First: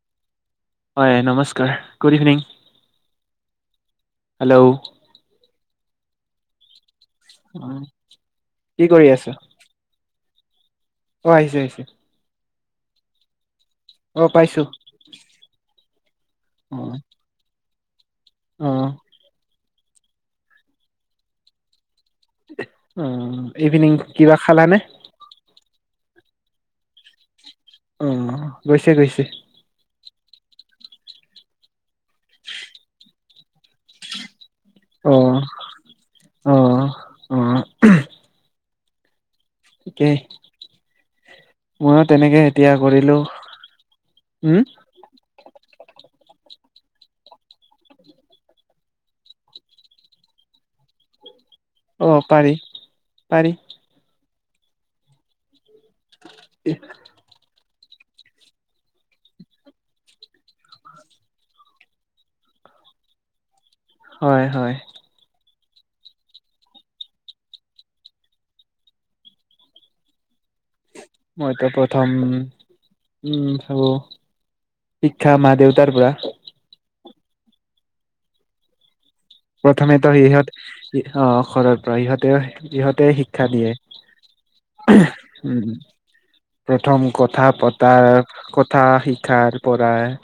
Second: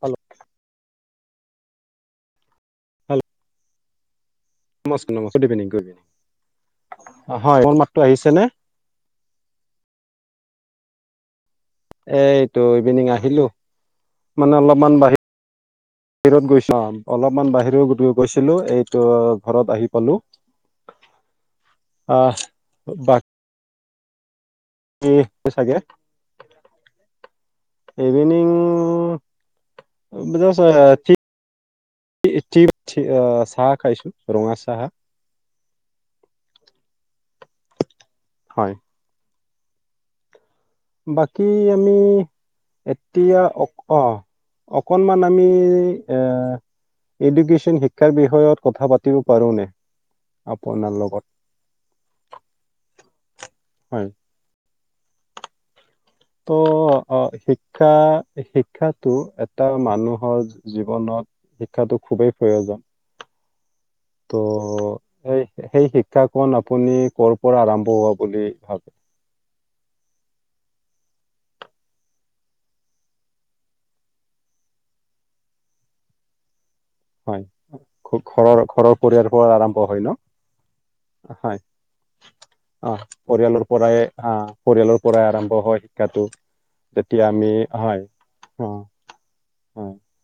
Hello! হয়, নমস্কাৰ! Good evening! Hello! Hello. [unintelligible] Evening হয় মোৰ মাতটো আহিছেনে কি কৰি আছা? অঁ আহিছো আহিছো। এইটো ইভিনিং আহিলোঁ অ' মানে পাইছো অলপমান আহিলো বাহিৰত গৈছা অ' অলপমান বাহিৰত গৈছিলো অ' এইটো। ঘৰত আহি পালো। আহ উ ইভিনিং কিবা খালানে? এইটোৱে চাগে অ' ইভিনং গৈছে গৈছে [unintelligible] চাহ খাইছো ৰঙা চাহ। অঁ অঁ অঁ, উম হয়। কেই। বাকী আমি এতিয়া কৰিলো এতিয়া অ উম অকনমান আমি এ এডুকেশ্যন শিক্ষাৰ বিষয়ত কথা পাতিব পাৰোনে? আপোনাৰ লগত। অঁ পাৰি পাৰি। হয়। তো। অঁ শিক্ষা শিক্ষাটো বহুত এটা মানুহৰ জীৱনত শিক্ষাটো খুবেই প্ৰয়োজন। হয় হয় ত' এই সেই শিক্ষাকন আপুনি কৰ পৰা আৰম্ভ হোৱা বুলি ভাবে? মইতো প্ৰথম উম ভাবো। শিক্ষা মা দেউতাৰ পৰা। হয় খুব খ খৰ পৰিয়াৰ পৰা আৰম্ভ হয় প্ৰথমেতো ন সিহঁত অ' হয় ঘৰৰ পৰা ইহঁতে অ' ইহঁতে শিক্ষা পৰিয়ালৰ দিয়ে পৰাই অঁ পৰিয়ালৰ পৰাই আৰম্ভ উম হয় শিক্ষাটো। প্ৰথম যেতিয়া কথা আমি হয় পতাৰ অ কথা শিকাৰ হয় পৰাই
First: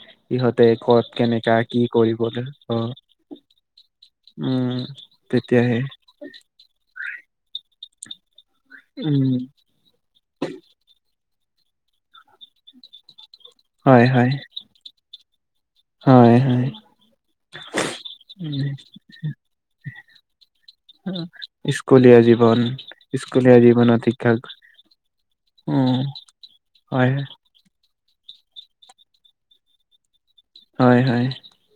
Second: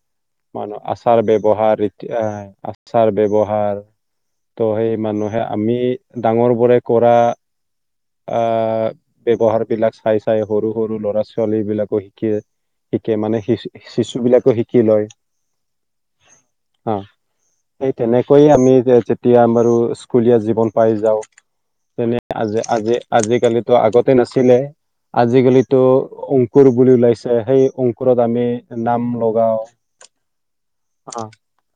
আচাৰ ব্যৱহাৰীতি কৰিবলৈ অ আচাৰ ব্যৱহাৰ ত' উম সেই মানুহে আমি তেতিয়াহে ডাঙৰ বোৰে কৰা আ উম ব্যৱহাৰ বিলাক চাই চাই সৰু সৰু ল'ৰা ছোৱালী বিলাকো শিকে শিকে মানে শিক হয় শিশু হয় বিলাকে শিকি লয়। হয়। হা সেই তেনেকৈয়ে আমি উম যেতিয়া বাৰু স্কুলীয়া জীৱন পাই যাওঁ স্কুলীয়া তেনে আজ জীৱন আজি স্কুলীয়া আজিকালিতো জীৱনত আগতে শিক্ষা নাছিলে। আজিকালিতো উম অংকুৰ বুলি হয় ওলাইছে সেই অং স্কুলত আমি নাম লগাওঁ। হয় হয়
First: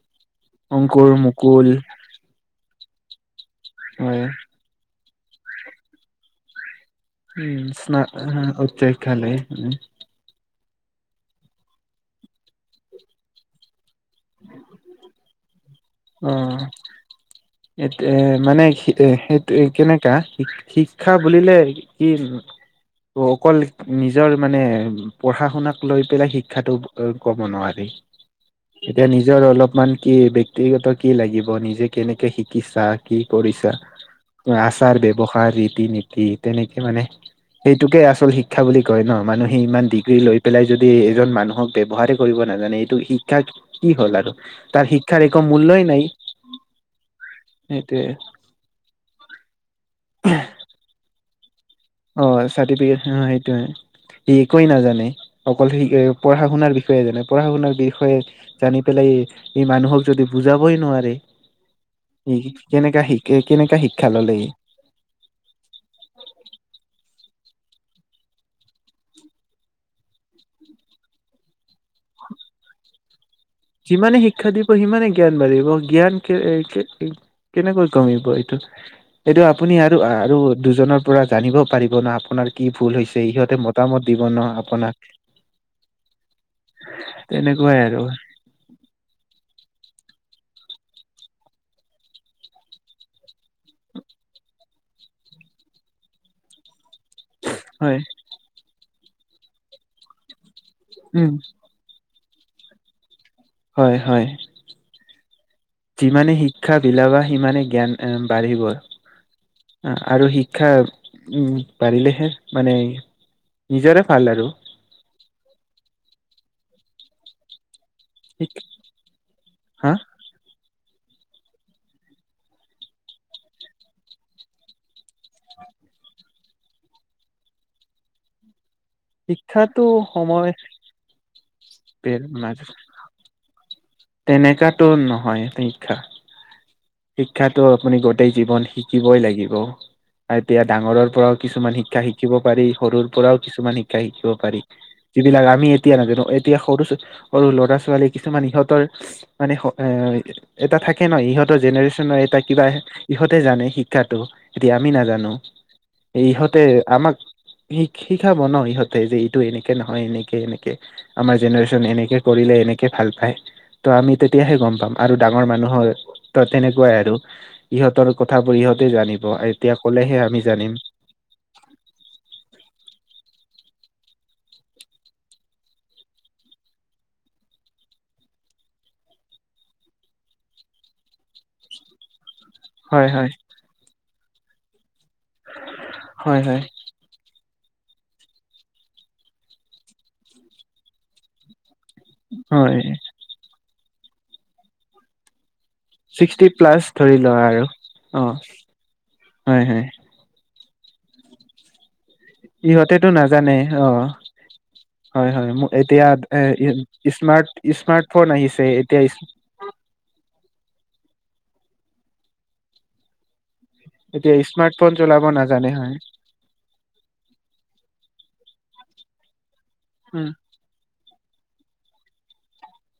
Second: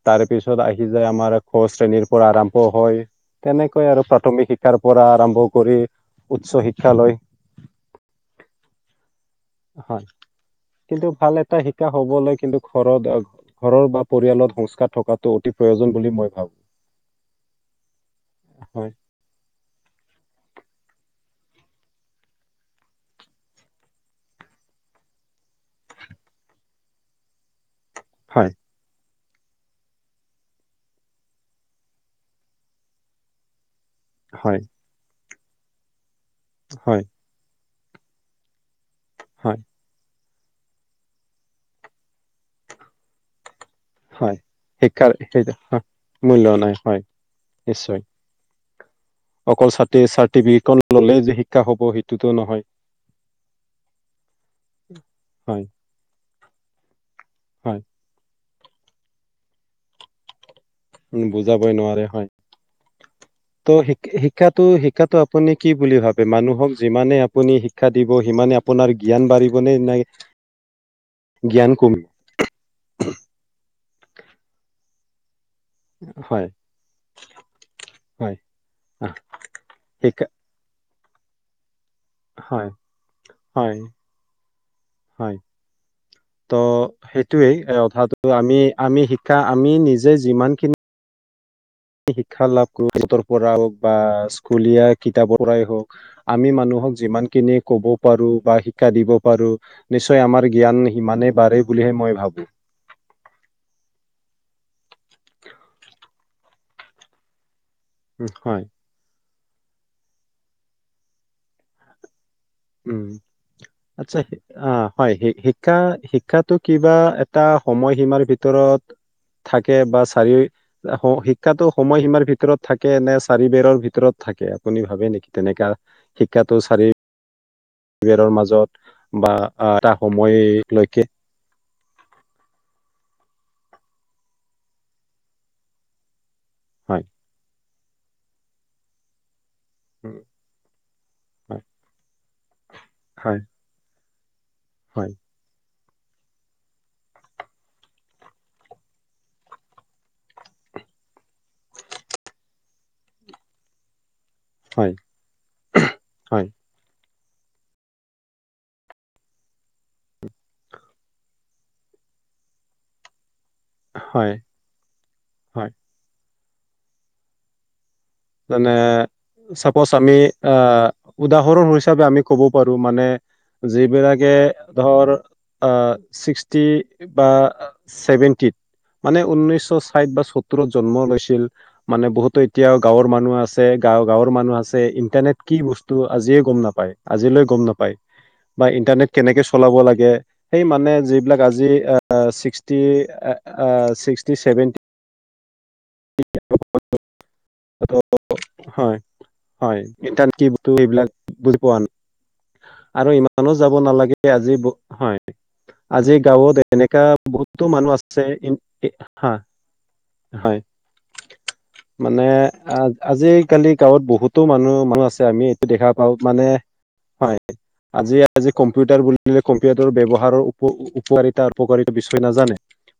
তাৰ পিছত আহি যায় অংকুৰ আমাৰ ক মুকুল শ্ৰেণীৰ পৰা আৰম্ভ হয় তেনেকৈ আৰু হয় প্ৰাথমিক শিক্ষাৰ পৰা আৰম্ভ কৰি উচ্চ শিক্ষালৈ। উম উচ্চ শিক্ষালৈ উম। হয় কিন্তু ভাল এটা শিকা হবলৈ কিন্তু ঘৰত ঘৰৰ বা পৰিয়ালত সংস্কাৰ থকাটো অতি প্ৰয়োজন। বুলি মই অ ভাবোঁ এতে মানে হয় এ সেইটো কেনেকা শি শিক্ষা বুলিলে কি অকল নিজৰ মানে পঢ়া শুনা লৈ পেলাই শিক্ষাটো ক'ব নোৱাৰি। হয়। এতিয়া নিজৰ অলপমান কি ব্য ব্যক্তিগত কি লাগিব, নিজে কেনেকে শিকিছা, কি কৰিছা হয় আচ চাৰ ব্যৱহাৰ ৰীতি নীতি তেনেকে হয় মানে সেইটোকেই আচল শিক্ শিক্ষা বুলি কয় ন' মানুহে হয় ইমান ডিগ্ৰী লৈ পেলাই যদি এজন মানুহক ব্যৱহাৰেই কৰিব নাজানে এইটো শি শিক্ষা কি হ'ল আৰু হয় তাৰ শিক্ষাৰ একো। একো সেই- হয়, মূল্যই নাই মূল্য নাই হয় নিশ্চয় সেইটোৱেই। অকল ছাত্ৰীয়ে চাৰ্টিফিকেটখন ল'লেই যে শিক্ষা হ'ব সেইট অ', চাৰ্টিফিকেট অ সেইটোৱেই সি একোৱে নাজানে হয় অকল সি পঢ়া শুনা বিষয় যেনেবা পঢ়া শুনা হয় বিষয় জানিয়ে পেলাই ই মানুহক যদি বুজাবেই নোৱাৰে উম, বুজাবই নোৱাৰে হয় সি কেনেকে শিকে তো কেনেকা শিক্ষা শিক- ললে সি শিক্ষাটো শিক্ষাটো আপুনি কি বুলি ভাবে মানুহক যিমানে আপুনি শিক্ষা দিব সিমানে আপোনাৰ জ্ঞান বাঢ়িব নে। জ্ঞান কমিব যিমানে শিক্ষা দিব সিমানে জ্ঞান বাঢ়িব। জ্ঞান কে হয় কে কেনেকৈ কমিব হয় এইটো। আহ, এইটো আপুনি আৰু শিকা আৰু দুজনৰ। পৰা জানিব পাৰিব ন আপোনাৰ হয় কি ভুল হৈছে সিহঁতে হয় মতামত দিব ন আপোনাক। হয় ত সেইটোৱে তেনেকুৱাই আৰু কথা আমি আমি শিকা আমি নিজে যিমানখিনি। শিক্ষা লাভ কৰো কিতাপৰ পৰা হওক বা স্কুলীয়া কিতাপৰ পৰাই হওক আমি মানুহক। যিমানখিনি ক'ব হয় পাৰোঁ বা শিক্ষা দিব পাৰোঁ নিশ্চয় আমাৰ জ্ঞান উম সিমানেই বাঢ়িব বুলিহে মই ভাবোঁ। হয় হয় যিমানে শিক্ষা বিলাবা সিমানে জ্ঞান। এ বাঢ়িব হয় আৰু শিক্ষা উম বাঢ়িলেহে মানে উম নিজৰে আচ্ছা ভাল আৰু আহ হয় শিক্ষা শিক্ষাটো কিবা এটা সময়সীমাৰ শিক ভিতৰত। থাকে হা বা চাৰিও। শিক্ষাটো সময়সীমাৰ ভিতৰত থাকে নে চাৰি বেৰৰ ভিতৰত থাকে, আপুনি ভাবে নেকি তেনেকা? শিক্ষাটো চাৰি বেৰৰ মাজত বা এটা সময় লৈকে। [unintelligible] তেনেকুৱা তো নহয় শিক্ষা। হয়। শিক্ষাটো আপুনি গোটেই জীৱন শিকিবই লাগিব। উম। এতিয়া ডাঙৰৰ পৰা ও কিছুমান শিক্ষা শিকিব পাৰি, সৰুৰ পৰা হয় ও কিছুমান শিক্ষা শিকিব পাৰি। হয়। যিবিলাক আমি এতিয়া নাজানো, এতিয়া সৰু সৰু ল'ৰা ছোৱালী কিছুমান ইহঁতৰ মানে এ এটা থাকে ন ইহঁত ৰ জেনেৰেশ্যন এটা কিবা, এইহঁতে জানে শিক্ষাতো। এতিয়া আমি হয় নাজানোঁ, এই হয় ইহঁতে আমাক শি শিকাব ন, ইহঁতে যে এইটো এনেকে নহয় এনেকে এনেকে। আমাৰ জেনেৰেশ্যন এনেকে কৰিলে এনেকে ভাল পায়। তো আমি হয় তেতিয়া হে গ'ম পাম। আৰু ডাঙৰ হয় মানুহৰ তেনেকুৱাই আৰু। ইহঁতৰ কথাবোৰ মানে ইহঁতে জানিব, আৰু এতিয়া চাপ'জ কলেহে আমি জানিম। আহ উদাহৰণ হিচাপে আমি ক'ব পাৰোঁ। মানে যিবিলাকে ধৰ অ' ছিক্সটি বা। ছেভেণ্টিট, মানে উন্নৈশ ছাইড বা সত্তৰত জন্ম লৈছিল মানে, বহুতৰ এতিয়া গাঁৱৰ হয় হয় মানুহ আছে, গাঁ গাঁৱৰ মানুহ আছে ইণ্টাৰনেট কি বস্তু হয় আজিয়ে হয় গ'ম নাপায়। আজিলৈ গ'ম নাপায়। বা ইন্টাৰনেট কেনেকে চলাব লাগে সেই মানে যিবিলাক আজি আ হয় ছিক্সটি অ' অ' চিক্সটি চেভেণ্টি ছিক্সটি প্লাচ ধৰি লোৱা আৰু। অ হয়, হয়। ইণ্টাৰনেট কি বস্তু এইবিলাক বুজি পোৱা নাই। ইহঁতেতো আৰু নাজানে ইমানো যাব অ নালাগে, আজি হয় আজি গাঁৱত এনে কা এ স্মাৰ্ট বহুতো মানুহ স্মাৰ্টফোন আছে আহিছে ইন এতিয়া হা'। হয়। মানে আজি কালি গাঁৱত এতিয়া বহুতো মানুহ স্মাৰ্টফোন আছে চলাব এইটো আমি নাজানে দেখা হয় পাওঁ। মানে হয়, আজি আজি কম্পিউটাৰ বুলিলে কম্পিউটাৰ উম ব্যৱহাৰৰ উপকাৰিতা উপকাৰিত বিষয় নাজানে।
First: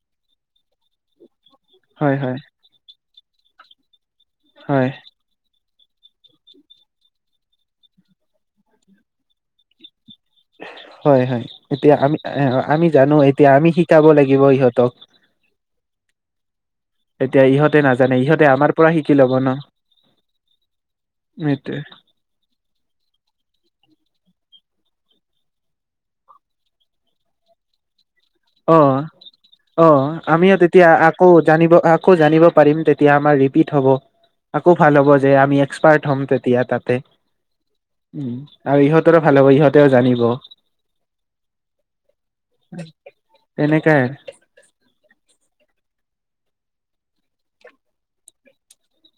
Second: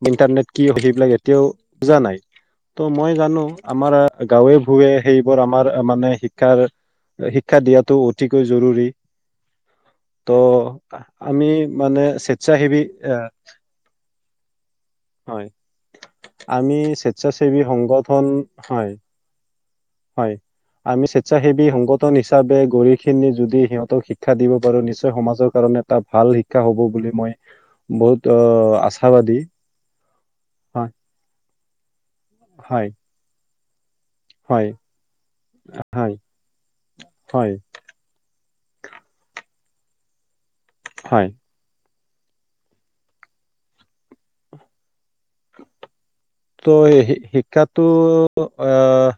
ইণ্টাৰনেট কি? সেইবিলাক এতিয়াও বুজা হয় নাই। হয় ত' মই জানো আমাৰ গাঁৱে হয় ভূঞে সেই বোৰ আমাৰ মানে শিক্ষাৰ শিক্ষা দিয়াটো অতিকৈ জৰুৰী। ত' হয় হয় আমি এতিয়া মানে আমি স্বেচ্ছাসেৱী আমি জানো আ এতিয়া আমি শিকাব লাগিব ইহঁতক হয়। আমি এতিয়া স্বেচ্ছাসেৱী ইহঁতে নাজানে সংগঠন, ইহঁতে আমাৰ পৰা হয়। শিকি ল'ব ন হয়। আমি স্বেচ্ছাসেৱী সেইটোৱে সংগঠন হিচাপে হিচাপে গৈ এই খিনি যদি সিহঁতক শিক্ষা দিব পাৰো নিশ্চয় সমাজৰ কাৰণে এটা ভাল শিক্ষা হ'ব বুলি মই বহুত অ আশাবাদী। অ' আমিও তেতিয়া হয় আকৌ জানিব আকৌ জানিব পাৰিম, হয় তেতিয়া আমাৰ ৰিপিট হ'ব। হয় আকৌ ভাল হ'ব, যে আমি হয় এক্সপাৰ্ট হ'ম তেতিয়া তাতে। হয় আৰু ইহঁতৰো ভাল হ'ব ইহঁতেও জানিব। হয়। [inaudible] এনেকাই। [inaudible] ত' হে শিক্ষাটো আহ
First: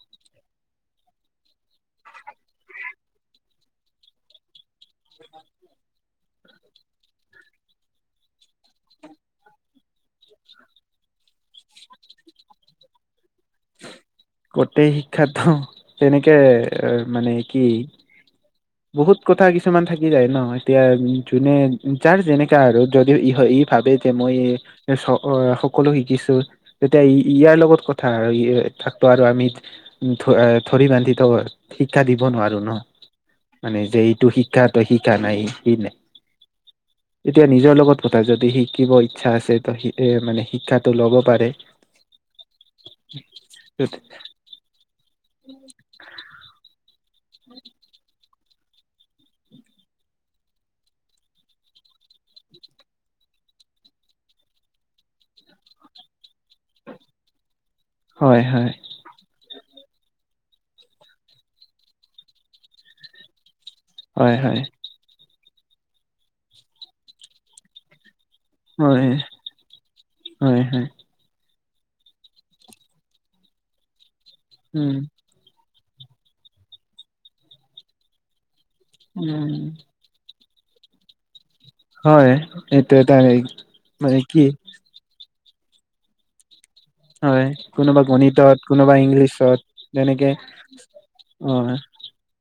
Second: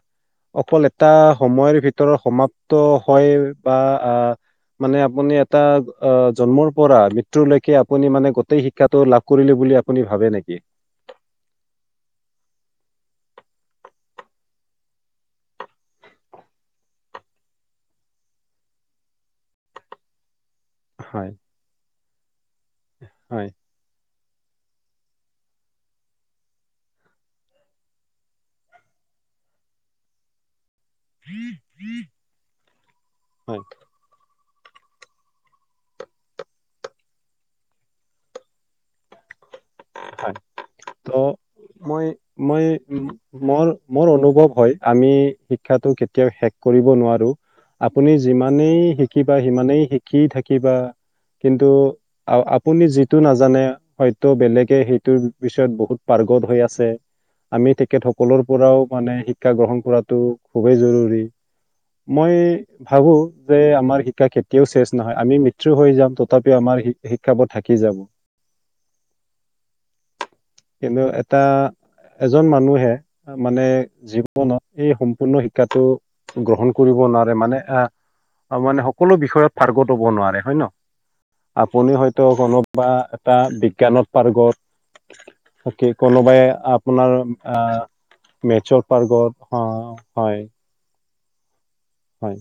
অকল এটা সময়ৰ ভিতৰত সমাপ্ত হয় বা আহ মানে আপুনি এটা অ' জন্মৰ পৰা মৃত্যু লৈকে আপুনি মানে গোটেই শিক্ষ ক্ষাটো লাভ কৰিলে বুলি আপুনি ভাবে নেকি? গোটেই শিক্ষাটো, তেনেকে মানে কি? বহুত কথা কিছুমান থাকি যায় ন, এতিয়া হয় যোনে যাৰ যেনেকা আৰু যদিও ই হয় ই। ভাবে যে, মই এ চ সকলো শিকিছো। তেতিয়া ই-ইয়াৰ লগত কথা থাকো আৰু আমি ধ-ধৰি বান্ধি ত' শিক্ষা দিব নোৱাৰো ন' হয় মানে যে এইটো শিক্ষা তই শিকা নাই সি নাই। এতিয়া নিজৰ লগত কথা যদি শিকিব ইচ্ছা আছে ত' হয় মানে শিক্ষাটো তো ল'ব পাৰে। মই মই মোৰ মোৰ অনুভৱ হয়। আমি শিক্ষাটো কেতিয়াও শেষ কৰিব নোৱাৰোঁ আপুনি যিমানেই শিকিবা সিমানেই শিকি থাকিবা। কিন্তু আ-আপুনি যিটো নাজানে হয়তো বেলেগ কে সেইটোৰ বিষয়ত বহুত পাৰ্গত হৈ আছে আমি তেখেতসকলৰ হয় হয় পৰাও মানে শিক্ষা গ্ৰহণ কৰাটো খুবেই জৰুৰী, মই ভাবো যে আমাৰ শিক্ষা হয় হয় কেতিয়াও শেষ নহয়, আমি মৃত্যু হৈ যাম তথাপিও আমাৰ শি-শিক্ষাবোৰ থাকি যাব। হয়। হয় হয় কিন্তু এটা এজন মানুহে মানে জীৱনত এই উম সম্পূৰ্ণ শিক্ষ শিক্ষটো গ্ৰহণ কৰিব নোৱাৰে মানে এ মানে সকলো বিষয়ত উম পাৰ্গত নোৱাৰে হয় ন'। আপুনি হয়তো হয় কোনোবা এইটো এটা বিজ্ঞানত মানে কি গত, তাকে কোনোবাই আপ হয়, কোনোবা গণিতত কোনোবা পাৰ্গত ইংলিছত অ, যেনেকে হয় অ'। হয়।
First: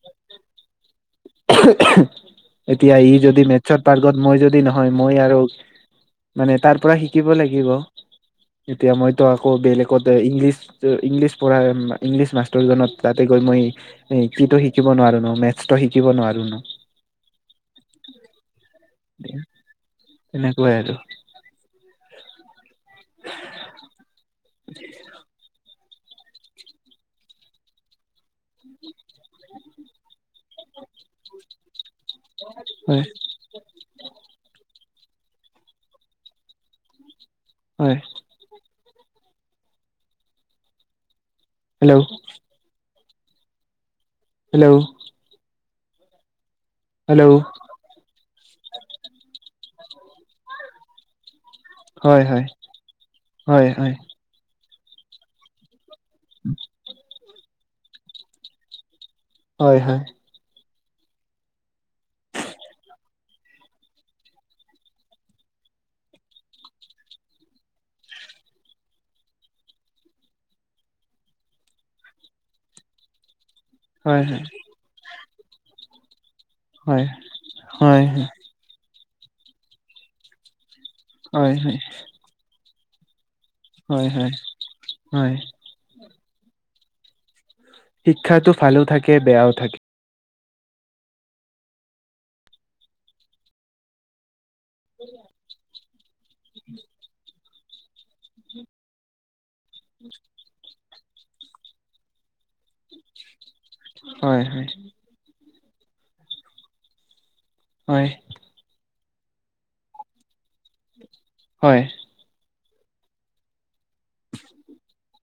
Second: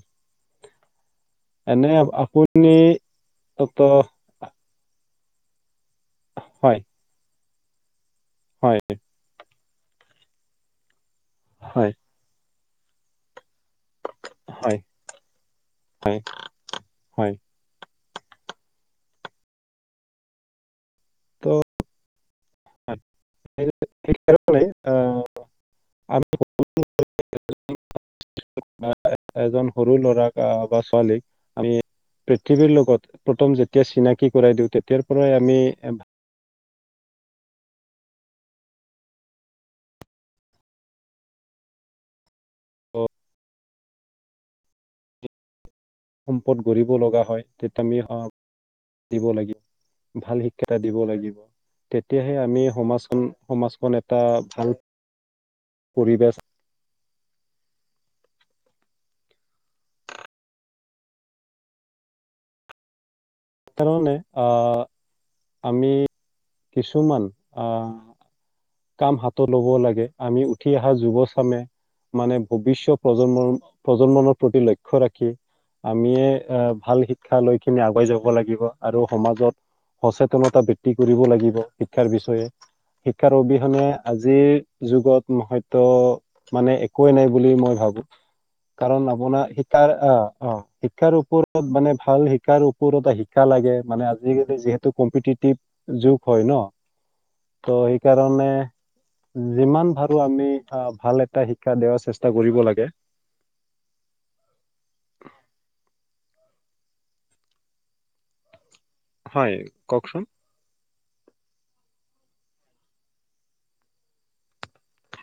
এনে এতিয়া আপুনি ই যদি মেটচত ত' পাৰ্গত মই যদি নহয় মই আৰু মানে তাৰ হয় পৰা শিকিব লাগিব। হয় এতিয়া মইতো আকৌ বেলেগত ইংলিছ ইংলিছ পঢ়াই হয় ইংলিছ মাষ্ট ত' জনত তাতে গৈ মই কিটো হয় শিকিব নোৱাৰো ন' মেটচটো শিকিব হয় নোৱাৰো ন'। [inaudible] হয় তেনেকুৱাই আৰু। ত' [unintelligible] অ'। [unintelligible] [inaudible] এজন সৰু ল'ৰাক বা ছোৱালীক আমি পৃথিৱীৰ হয় লগত প্ৰথম যেতিয়া চিনাকি কৰাই দিওঁ তেতিয়াৰ পৰাই আমি হয়। হেল্ল'। হেল্ল'। সম্পদ গঢ়িব লগা হেল্ল' হয় তে মি স দিব লাগিব ভাল শিক্ষা এটা দিব লাগিব। হয় তেতিয়াহে হয় আমি সমাজখন হয় সমাজখন হয় এটা ভাল পৰিৱেশ হয়, হয়। তাৰনে আ, আমি কিছুমান আ কাম হাতত ল'ব লাগে আমি উঠি অহা যুৱচামে মানে ভৱিষ্য প্ৰজন্মৰ হয় প্ৰজন্মনৰ হয় প্ৰতি লক্ষ্য ৰাখি আমিয়ে অ', ভাল হয় শিক্ষা লৈকিনি হয় আগুৱাই যাব হয় লাগিব আৰু সমাজত সচেতনতা বি ধি কৰিব হয় লাগিব, হয় শিক্ষাৰ বিষয়ে শিক্ষাৰ অবিহনে হয় হয় আজিৰ যুগত হয় মহ ত' মানে একোৱেই নাই বুলি মই ভাবো শিক্ষাটো ভালো কাৰণ থাকে আপোনাৰ বেয়াও থাকে শিকাৰ অ', অ', শিক্ষাৰ ওপৰত মানে ভাল শিকাৰ ওপৰত এটা শিকা লাগে মানে আজিকালি যিহেত টো কম্পিটিটিভ যুগ হয় ন' ত' সেইকাৰণে যিমান ভাৰো আমি ভাল এটা শিক্ষা দিয়াৰ চেষ্টা কৰিব লাগে। হয় হয়। হয়। হয় কওক চোন। হয়। [unintelligible]